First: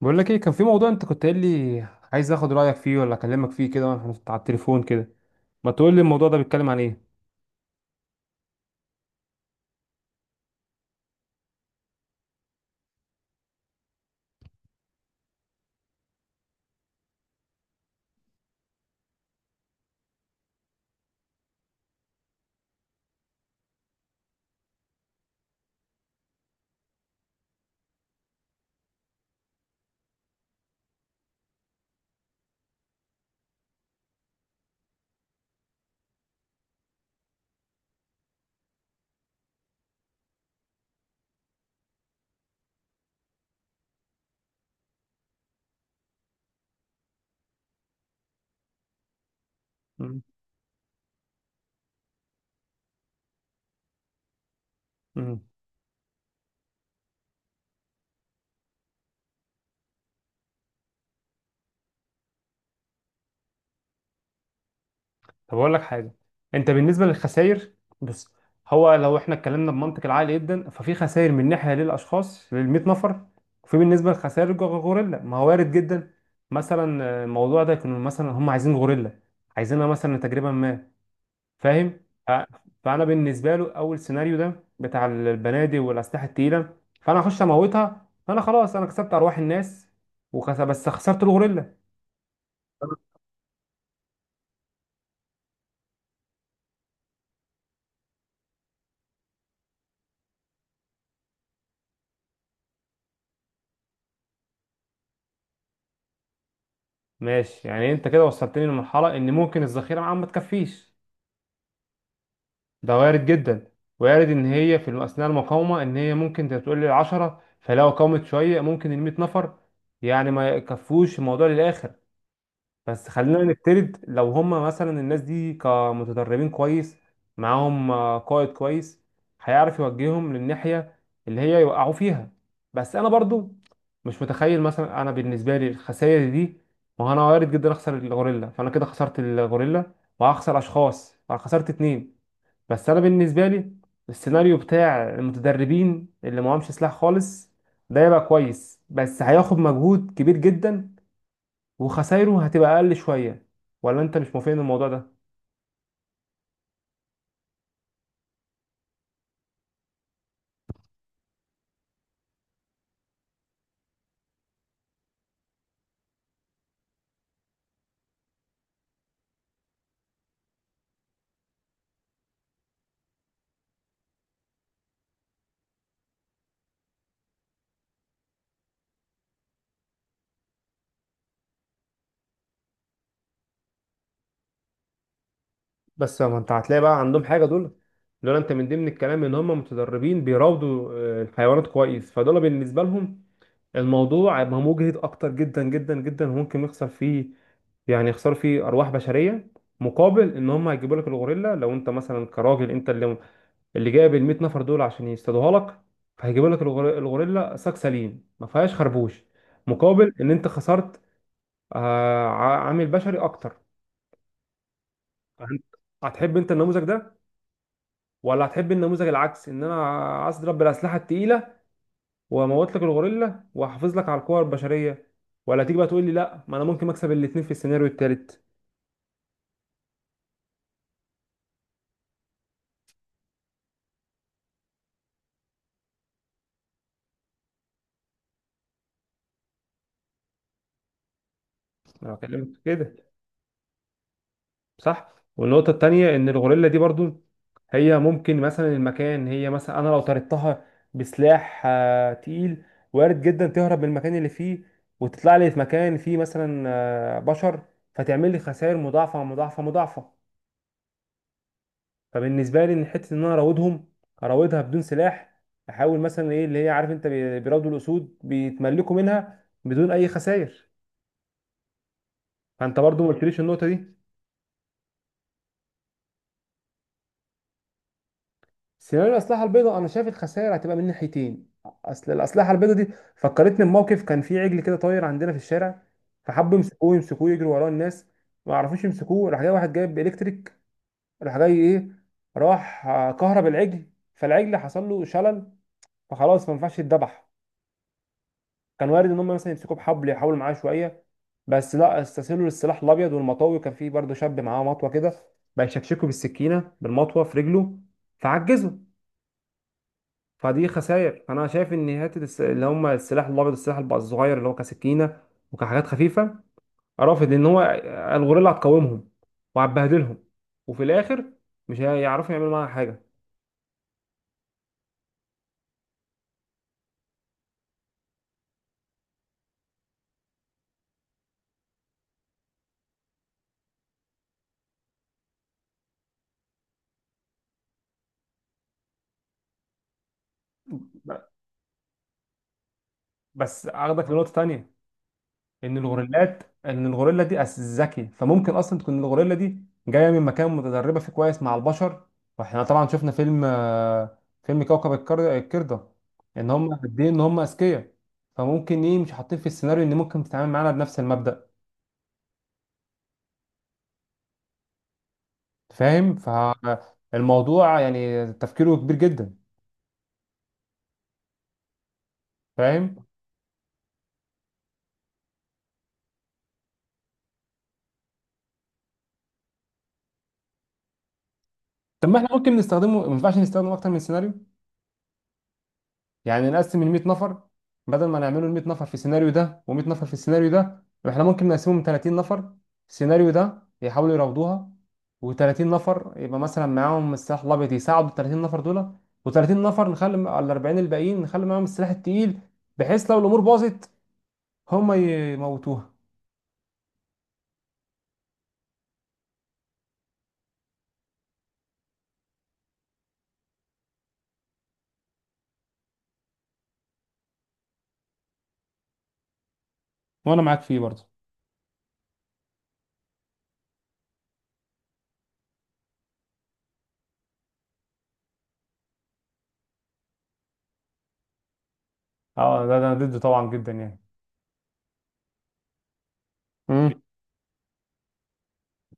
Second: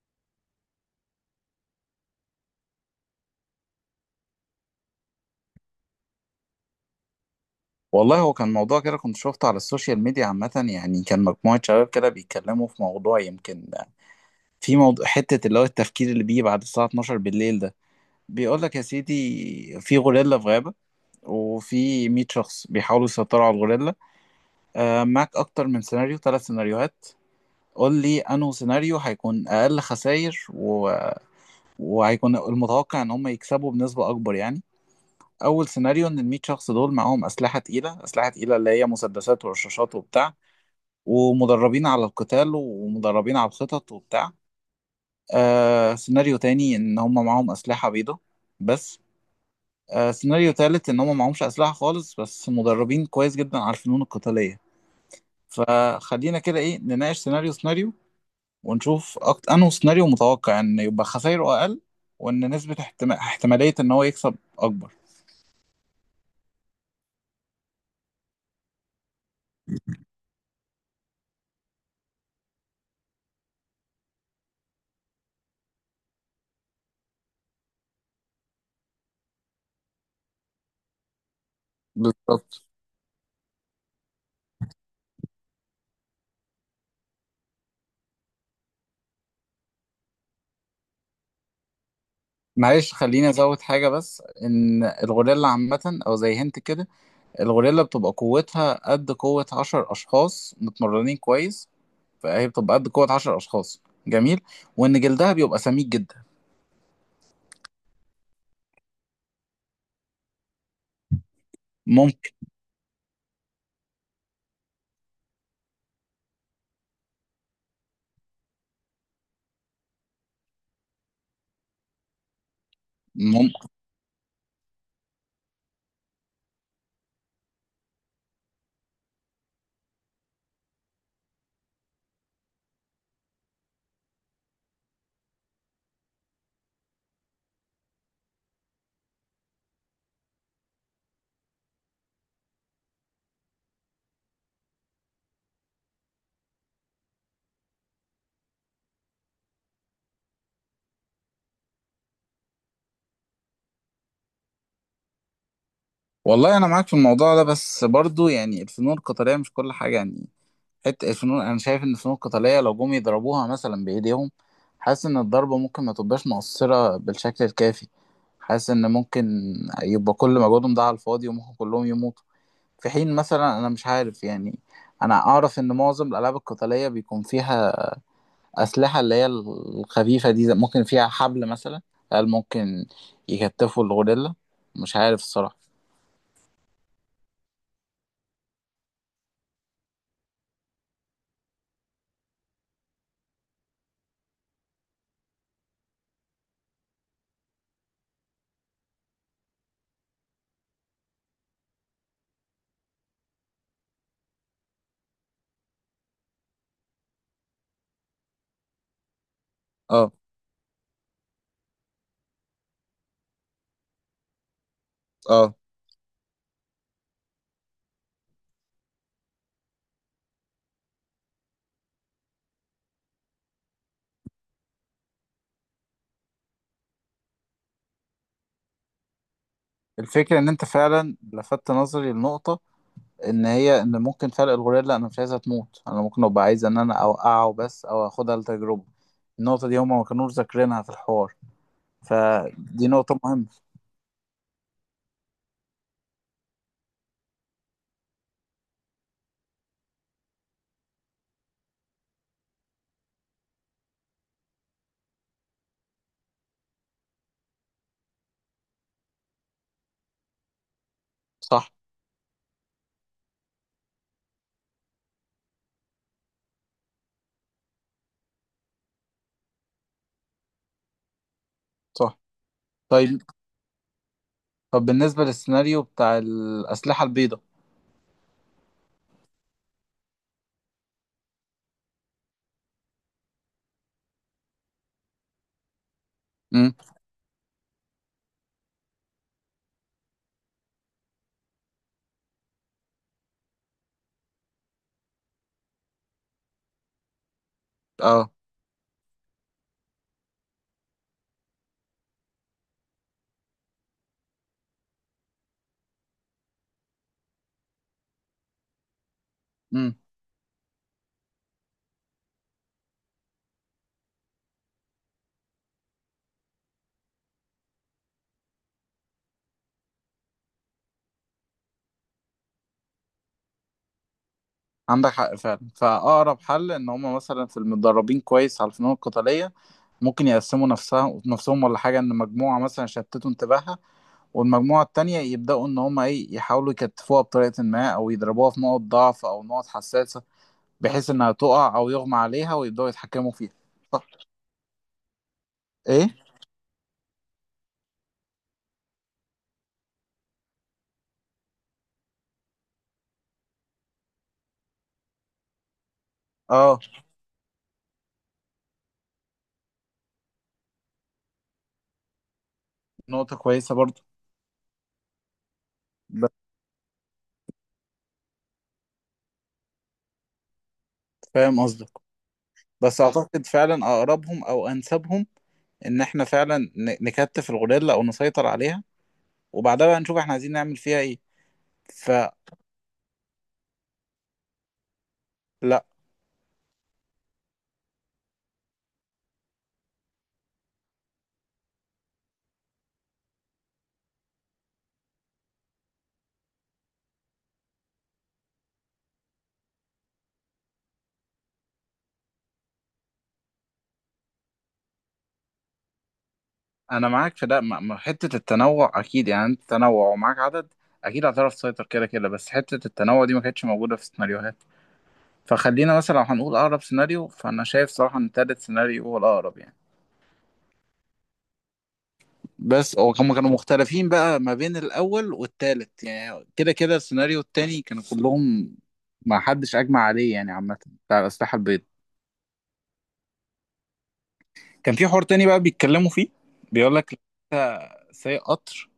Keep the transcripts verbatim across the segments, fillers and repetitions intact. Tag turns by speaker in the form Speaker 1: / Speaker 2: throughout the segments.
Speaker 1: بقول لك ايه، كان في موضوع انت كنت قايل لي عايز اخد رايك فيه، ولا اكلمك فيه كده واحنا على التليفون كده؟ ما تقول لي الموضوع ده بيتكلم عن ايه؟
Speaker 2: والله هو كان موضوع كده كنت شفته على السوشيال ميديا عامة، يعني كان مجموعة شباب كده بيتكلموا في موضوع، يمكن في موضوع حتة اللي هو التفكير اللي بيجي بعد الساعة اتناشر بالليل ده. بيقول لك يا سيدي في غوريلا في غابة، وفي مئة شخص بيحاولوا يسيطروا على الغوريلا. آه معاك أكتر من سيناريو، ثلاث سيناريوهات. قول لي أنه سيناريو هيكون أقل خسائر و... وهيكون المتوقع إن هم يكسبوا بنسبة أكبر يعني. أول سيناريو إن ال مية شخص دول معاهم أسلحة تقيلة، أسلحة تقيلة اللي هي مسدسات ورشاشات وبتاع، ومدربين على القتال ومدربين على الخطط وبتاع. آه سيناريو تاني ان هم معاهم اسلحة بيضة بس. آه
Speaker 1: مم.
Speaker 2: سيناريو تالت ان هم معهمش اسلحة خالص بس مدربين كويس جدا على الفنون القتالية.
Speaker 1: مم.
Speaker 2: فخلينا كده ايه نناقش سيناريو سيناريو، ونشوف أكت... انه سيناريو متوقع ان يبقى خسايره اقل، وان نسبة احتما... احتمالية ان هو يكسب اكبر.
Speaker 1: طب اقول لك حاجه، انت بالنسبه للخسائر، بص، هو لو احنا اتكلمنا بمنطق العقل جدا ففي خسائر من ناحيه للاشخاص لل مية نفر، وفي بالنسبه لخسائر الج- الغوريلا، ما هو وارد جدا. مثلا آه، الموضوع ده يكون مثلا هم عايزين غوريلا، عايزينها مثلا تجربه ما. فاهم. ف-
Speaker 2: بالظبط.
Speaker 1: فانا بالنسبه له اول سيناريو ده بتاع البنادق والاسلحه التقيله، فانا اخش اموتها، فانا خلاص انا كسبت ارواح الناس وخس... بس خسرت الغوريلا.
Speaker 2: معلش خليني ازود حاجة، بس ان الغوريلا عامة او زي هنت كده، الغوريلا بتبقى قوتها قد قوة عشر أشخاص متمرنين كويس، فهي بتبقى قد قوة عشر أشخاص. جميل. وإن جلدها بيبقى سميك جدا.
Speaker 1: ماشي، يعني انت كده وصلتني لمرحله ان ممكن الذخيره معاهم ما تكفيش.
Speaker 2: ممكن.
Speaker 1: ده وارد جدا. وارد ان هي في اثناء المقاومه، ان هي ممكن تقول لي عشرة، فلو قامت شويه ممكن ال مية نفر يعني ما يكفوش الموضوع للاخر. بس خلينا
Speaker 2: ممكن.
Speaker 1: نفترض لو هم مثلا الناس دي كمتدربين كويس، معاهم آه، قائد كويس، هيعرف يوجههم للناحية اللي هي يوقعوا فيها. بس انا برضو مش متخيل، مثلا انا بالنسبة لي الخسائر دي، ما هو انا وارد جدا اخسر الغوريلا، فانا كده خسرت الغوريلا وهخسر اشخاص، فانا خسرت اتنين. بس انا بالنسبة لي السيناريو بتاع المتدربين اللي معهمش سلاح خالص، ده يبقى كويس بس هياخد مجهود كبير جدا، وخسايره هتبقى اقل شويه. ولا انت مش موافقني الموضوع ده؟
Speaker 2: والله أنا معاك في الموضوع ده، بس برضو يعني الفنون القتالية مش كل حاجة يعني. حتة الفنون أنا شايف إن الفنون القتالية لو جم يضربوها مثلا بإيديهم، حاسس إن الضربة ممكن ما تبقاش مؤثرة بالشكل الكافي. حاسس إن ممكن يبقى كل مجهودهم ده على الفاضي وممكن كلهم يموتوا. في حين مثلا انا مش عارف يعني، انا اعرف ان معظم الالعاب القتاليه بيكون فيها اسلحه اللي هي الخفيفه دي، زي- ممكن فيها حبل مثلا. هل ممكن يكتفوا الغوريلا؟ مش عارف الصراحه.
Speaker 1: بس ما انت هتلاقي بقى عندهم حاجه. دول، دول انت من ضمن الكلام ان هم متدربين بيراودوا آه، الحيوانات كويس، فدول بالنسبه لهم الموضوع هيبقى مجهد اكتر جدا جدا جدا، وممكن يخسر فيه، يعني يخسروا فيه ارواح بشريه مقابل ان هم هيجيبوا لك الغوريلا. لو انت مثلا كراجل انت اللي اللي جايب ال مئة نفر دول عشان يصطادوها لك، فهيجيبوا لك الغور- الغوريلا ساك سليم ما فيهاش خربوش،
Speaker 2: اه.
Speaker 1: مقابل ان انت خسرت آه، ع- عامل بشري اكتر.
Speaker 2: اه.
Speaker 1: هن- هتحب انت النموذج ده، ولا هتحب النموذج العكس ان انا اضرب بالاسلحه التقيله واموت لك الغوريلا واحافظ لك على القوى البشريه؟ ولا تيجي بقى تقول لي لا، ما انا ممكن اكسب الاثنين في السيناريو الثالث.
Speaker 2: الفكره ان انت فعلا لفت نظري لنقطه، ان هي ان ممكن فرق الغوريلا انا مش عايزها تموت، انا ممكن ابقى عايز ان انا اوقعه بس او اخدها لتجربه. النقطه دي هما ما كانوش ذاكرينها في الحوار.
Speaker 1: انا بكلمك في
Speaker 2: فدي
Speaker 1: كده.
Speaker 2: نقطه مهمه.
Speaker 1: صح. والنقطه الثانيه، ان الغوريلا دي برضو هي ممكن مثلا المكان، هي مثلا انا لو طردتها بسلاح آه، تقيل، وارد جدا تهرب من المكان اللي فيه وتطلع لي في مكان فيه مثلا آه، بشر، فتعمل لي خسائر مضاعفه مضاعفه مضاعفه.
Speaker 2: صح.
Speaker 1: فبالنسبه لي ان حته ان انا اراودهم، اراودها بدون سلاح، احاول مثلا ايه اللي هي، عارف انت بي- بيراودوا الاسود، بيتملكوا منها بدون اي خسائر.
Speaker 2: صح.
Speaker 1: فانت برضو ما
Speaker 2: طيب.
Speaker 1: قلتليش النقطه دي.
Speaker 2: طب بالنسبة للسيناريو بتاع الأسلحة البيضاء.
Speaker 1: سيناريو الاسلحه البيضاء انا شايف الخسائر هتبقى من ناحيتين. اصل الاسلحه البيضاء دي فكرتني بموقف، كان في عجل كده طاير عندنا في الشارع، فحبوا
Speaker 2: امم.
Speaker 1: يمسكوه، يمسكوه يجروا وراه الناس، ما عرفوش يمسكوه. راح جاي واحد جايب الكتريك، راح جاي ايه، راح آه، كهرب العجل، فالعجل حصل له شلل، فخلاص ما ينفعش يتذبح.
Speaker 2: اه.
Speaker 1: كان وارد ان هم مثلا يمسكوا بحبل يحاولوا معاه شويه، بس لا، استسهلوا للسلاح الابيض والمطوي. كان فيه برضه شاب معاه مطوه كده، بقى يشكشكوا بالسكينه بالمطوه في رجله، فعجزوا.
Speaker 2: امم.
Speaker 1: فدي خسائر، فانا شايف ان حته الس- اللي هم السلاح الابيض والسلاح الب- الصغير اللي هو كسكينه وكحاجات خفيفه، رافض ان هو الغوريلا هتقاومهم وهتبهدلهم، وفي الاخر مش هيعرفوا يعملوا معاها حاجه.
Speaker 2: عندك حق فعلا، فأقرب حل إن هما مثلا في المتدربين كويس على الفنون القتالية، ممكن يقسموا نفسها نفسهم ولا حاجة، إن مجموعة مثلا شتتوا انتباهها، والمجموعة التانية يبدأوا إن هما إيه يحاولوا يكتفوها بطريقة ما، أو يضربوها في نقط ضعف أو نقط حساسة، بحيث
Speaker 1: ب-
Speaker 2: إنها تقع أو يغمى عليها ويبدأوا يتحكموا فيها.
Speaker 1: بس
Speaker 2: صح.
Speaker 1: اخدك لنقطه تانية، ان
Speaker 2: إيه؟
Speaker 1: الغوريلات ان الغوريلا دي أس- ذكي، فممكن اصلا تكون الغوريلا دي جايه من مكان متدربه فيه كويس مع البشر. واحنا طبعا شفنا فيلم، آه، فيلم كوكب الكر- القرده، ان هم
Speaker 2: اه.
Speaker 1: قد ايه ان هم اذكياء. فممكن ايه مش حاطين في السيناريو ان ممكن تتعامل معانا بنفس المبدأ.
Speaker 2: نقطة كويسة برضو.
Speaker 1: فاهم،
Speaker 2: بس
Speaker 1: فالموضوع يعني تفكيره كبير جدا.
Speaker 2: فاهم قصدك. بس
Speaker 1: فاهم.
Speaker 2: أعتقد فعلا أقربهم أو أنسبهم ان احنا فعلا ن- نكتف الغوريلا او نسيطر عليها، وبعدها بقى نشوف احنا عايزين نعمل فيها ايه.
Speaker 1: طب ما
Speaker 2: فلا.
Speaker 1: احنا ممكن نستخدمه ما ينفعش نستخدمه اكتر من سيناريو، يعني نقسم ال مية نفر. بدل ما نعمله ال مية نفر في السيناريو ده و100 نفر في السيناريو ده، احنا ممكن نقسمهم تلاتين نفر السيناريو ده يحاولوا يراودوها، و30 نفر يبقى مثلا معاهم السلاح الابيض يساعدوا ال ثلاثين نفر دول، و30 نفر، نخلي ال اربعين الباقيين نخلي معاهم السلاح التقيل، بحيث لو الامور باظت هم يموتوها.
Speaker 2: انا معاك في ده، م- م- حتة التنوع اكيد يعني، انت تنوع ومعاك عدد اكيد هتعرف تسيطر كده كده، بس حتة التنوع دي ما كانتش موجودة في السيناريوهات. فخلينا مثلا لو هنقول اقرب سيناريو، فانا شايف صراحة ان تالت سيناريو هو الاقرب يعني.
Speaker 1: وانا معاك فيه برضه.
Speaker 2: بس هو هم كانوا مختلفين بقى ما بين الاول والتالت، يعني كده كده السيناريو التاني كانوا كلهم، ما حدش اجمع عليه يعني عامة، بتاع الاسلحة البيضاء.
Speaker 1: اه ده ده انا ضده طبعا جدا يعني.
Speaker 2: كان في حوار تاني بقى بيتكلموا فيه، بيقول
Speaker 1: امم.
Speaker 2: لك سايق قطر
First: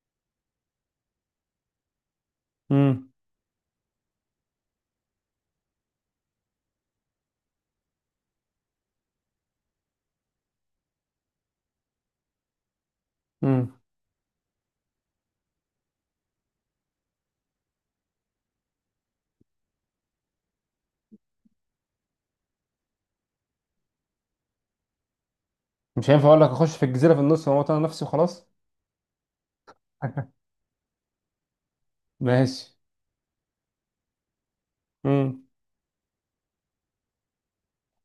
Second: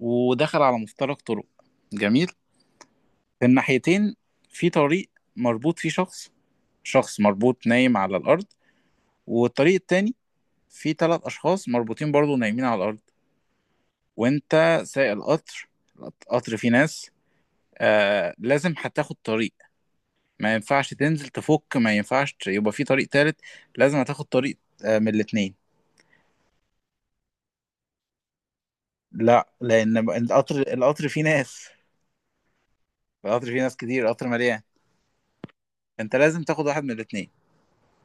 Speaker 2: ودخل على مفترق طرق. جميل.
Speaker 1: امم.
Speaker 2: في الناحيتين، في طريق مربوط فيه شخص، شخص مربوط نايم على الأرض، والطريق التاني فيه تلات أشخاص مربوطين برضو نايمين على الأرض.
Speaker 1: امم.
Speaker 2: وأنت سايق القطر، القطر فيه ناس. آه لازم هتاخد طريق. ما ينفعش تنزل تفك، ما ينفعش يبقى في طريق تالت. لازم هتاخد طريق. آه من الاتنين.
Speaker 1: مش هينفع اقول لك اخش في الجزيره في النص واموت انا نفسي وخلاص؟
Speaker 2: لا، لأن القطر القطر فيه ناس.
Speaker 1: ماشي.
Speaker 2: القطر فيه ناس كتير، قطر مليان.
Speaker 1: مم.
Speaker 2: انت لازم تاخد واحد من الاتنين.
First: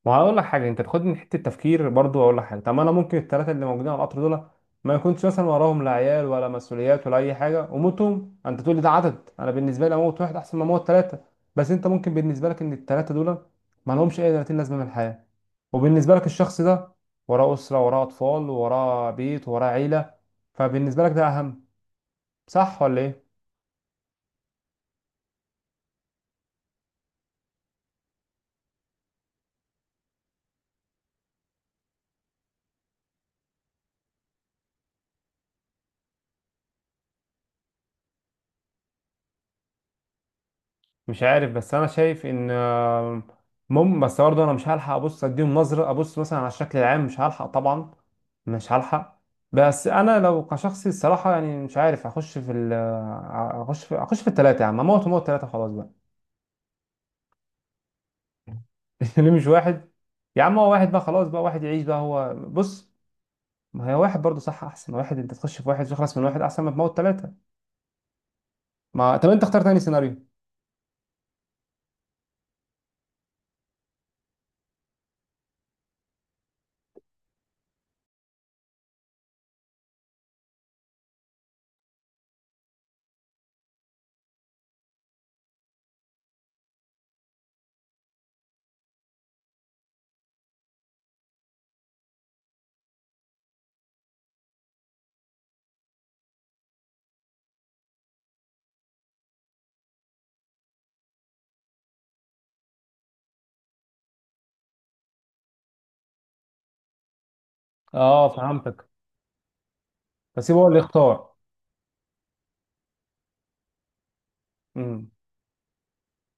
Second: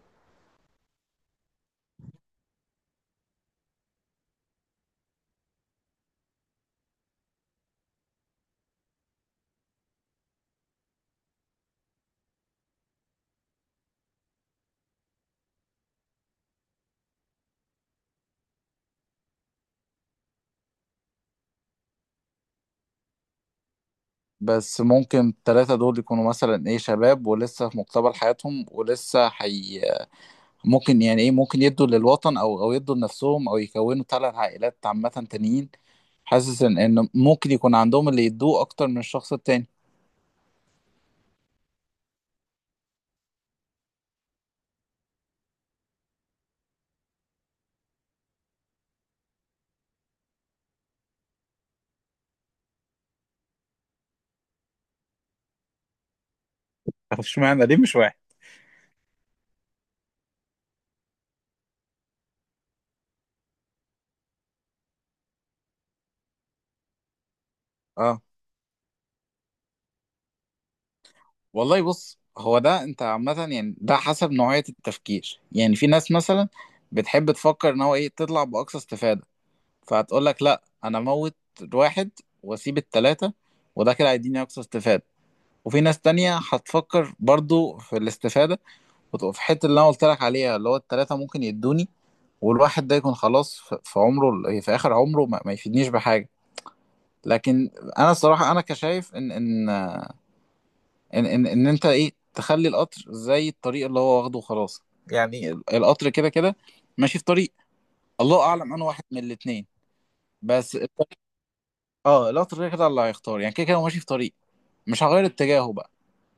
Speaker 1: ما هقول لك حاجه، انت تاخدني من حته تفكير برضو. اقول لك حاجه، طب ما انا ممكن الثلاثه اللي موجودين على القطر دول ما يكونش مثلا وراهم لا عيال ولا مسؤوليات ولا اي حاجه، وموتهم انت تقول لي ده عدد. انا بالنسبه لي اموت واحد احسن ما اموت ثلاثه، بس انت ممكن بالنسبه لك ان الثلاثه دول ما لهمش اي تلاتين لازمه من الحياه، وبالنسبه لك الشخص ده وراه اسره وراه اطفال وراه بيت وراه عيله، فبالنسبه لك ده اهم. صح ولا ايه؟
Speaker 2: بس ممكن التلاتة دول يكونوا مثلا ايه شباب ولسه في مقتبل حياتهم ولسه حي... ممكن يعني ايه، ممكن يدوا للوطن او او يدوا لنفسهم، او يكونوا تلات عائلات عامة تانيين. حاسس ان ان ممكن يكون عندهم اللي يدوه اكتر من الشخص التاني.
Speaker 1: مش عارف، بس انا شايف ان آه، مم بس برضه انا مش هلحق ابص اديهم نظره، ابص مثلا على الشكل العام مش هلحق طبعا، مش هلحق. بس انا لو كشخصي، الصراحه يعني مش عارف، اخش في ال اخش في اخش في الثلاثه يا عم، اموت وموت ثلاثه خلاص بقى.
Speaker 2: طب اشمعنى ليه مش واحد؟
Speaker 1: ليه مش واحد؟ يا عم هو واحد بقى، خلاص بقى واحد يعيش بقى. هو بص، ما هي واحد برضه صح، احسن واحد انت تخش في واحد تخلص من واحد احسن ما تموت ثلاثه.
Speaker 2: اه.
Speaker 1: ما طب انت اختار تاني سيناريو.
Speaker 2: والله بص، هو ده انت عامة يعني ده حسب نوعية التفكير، يعني في ناس مثلا بتحب تفكر ان هو ايه تطلع باقصى استفادة، فهتقول لك لا انا موت واحد واسيب التلاتة، وده كده هيديني اقصى استفادة. وفي ناس تانية هتفكر برضو في الاستفادة، وتبقى في حتة اللي انا قلت لك عليها اللي هو التلاتة ممكن يدوني، والواحد ده يكون خلاص في في عمره ال- في اخر عمره ما ما يفيدنيش بحاجة. لكن انا الصراحة انا كشايف ان ان ان ان, إن انت ايه تخلي القطر زي الطريق اللي هو واخده وخلاص. يعني القطر كده كده ماشي في طريق.
Speaker 1: اه
Speaker 2: الله اعلم، انا
Speaker 1: فهمتك،
Speaker 2: واحد من الاتنين.
Speaker 1: بس هو
Speaker 2: بس
Speaker 1: اللي اختار.
Speaker 2: اه لا، كده كده اللي هيختار يعني كده كده هو ماشي في طريق، مش
Speaker 1: امم.
Speaker 2: هغير اتجاهه بقى.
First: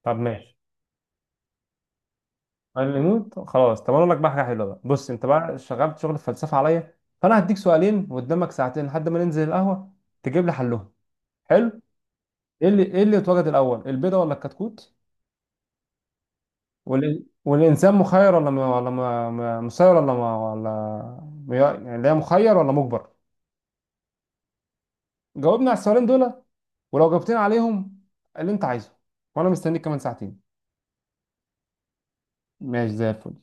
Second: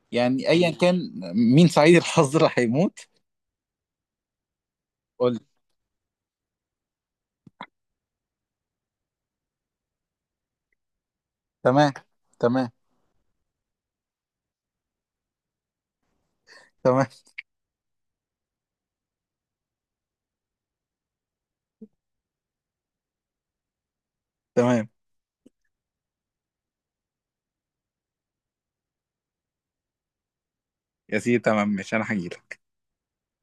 Speaker 1: طب
Speaker 2: يعني
Speaker 1: ماشي.
Speaker 2: ايا كان مين سعيد الحظ اللي
Speaker 1: قال اللي
Speaker 2: هيموت.
Speaker 1: يموت خلاص. طب انا اقول لك بقى حاجه حلوه، بقى بص، انت
Speaker 2: قول لي.
Speaker 1: بقى شغلت شغل الفلسفه عليا، فانا هديك سؤالين وقدامك ساعتين لحد ما ننزل القهوه تجيب لي حلهم. حلو.
Speaker 2: تمام.
Speaker 1: ايه
Speaker 2: تمام.
Speaker 1: اللي ايه اللي اتوجد الاول، البيضه ولا الكتكوت؟
Speaker 2: تمام.
Speaker 1: وال... والانسان مخير ولا م... ولا م... م- مسير، ولا م... ولا م- يعني لا مخير ولا مجبر.
Speaker 2: تمام.
Speaker 1: جاوبنا على السؤالين دول، ولو جاوبتنا عليهم اللي انت عايزه، وانا مستنيك كمان ساعتين.
Speaker 2: يا سيدي تمام، مش انا هجيلك.
Speaker 1: ماشي زي الفل.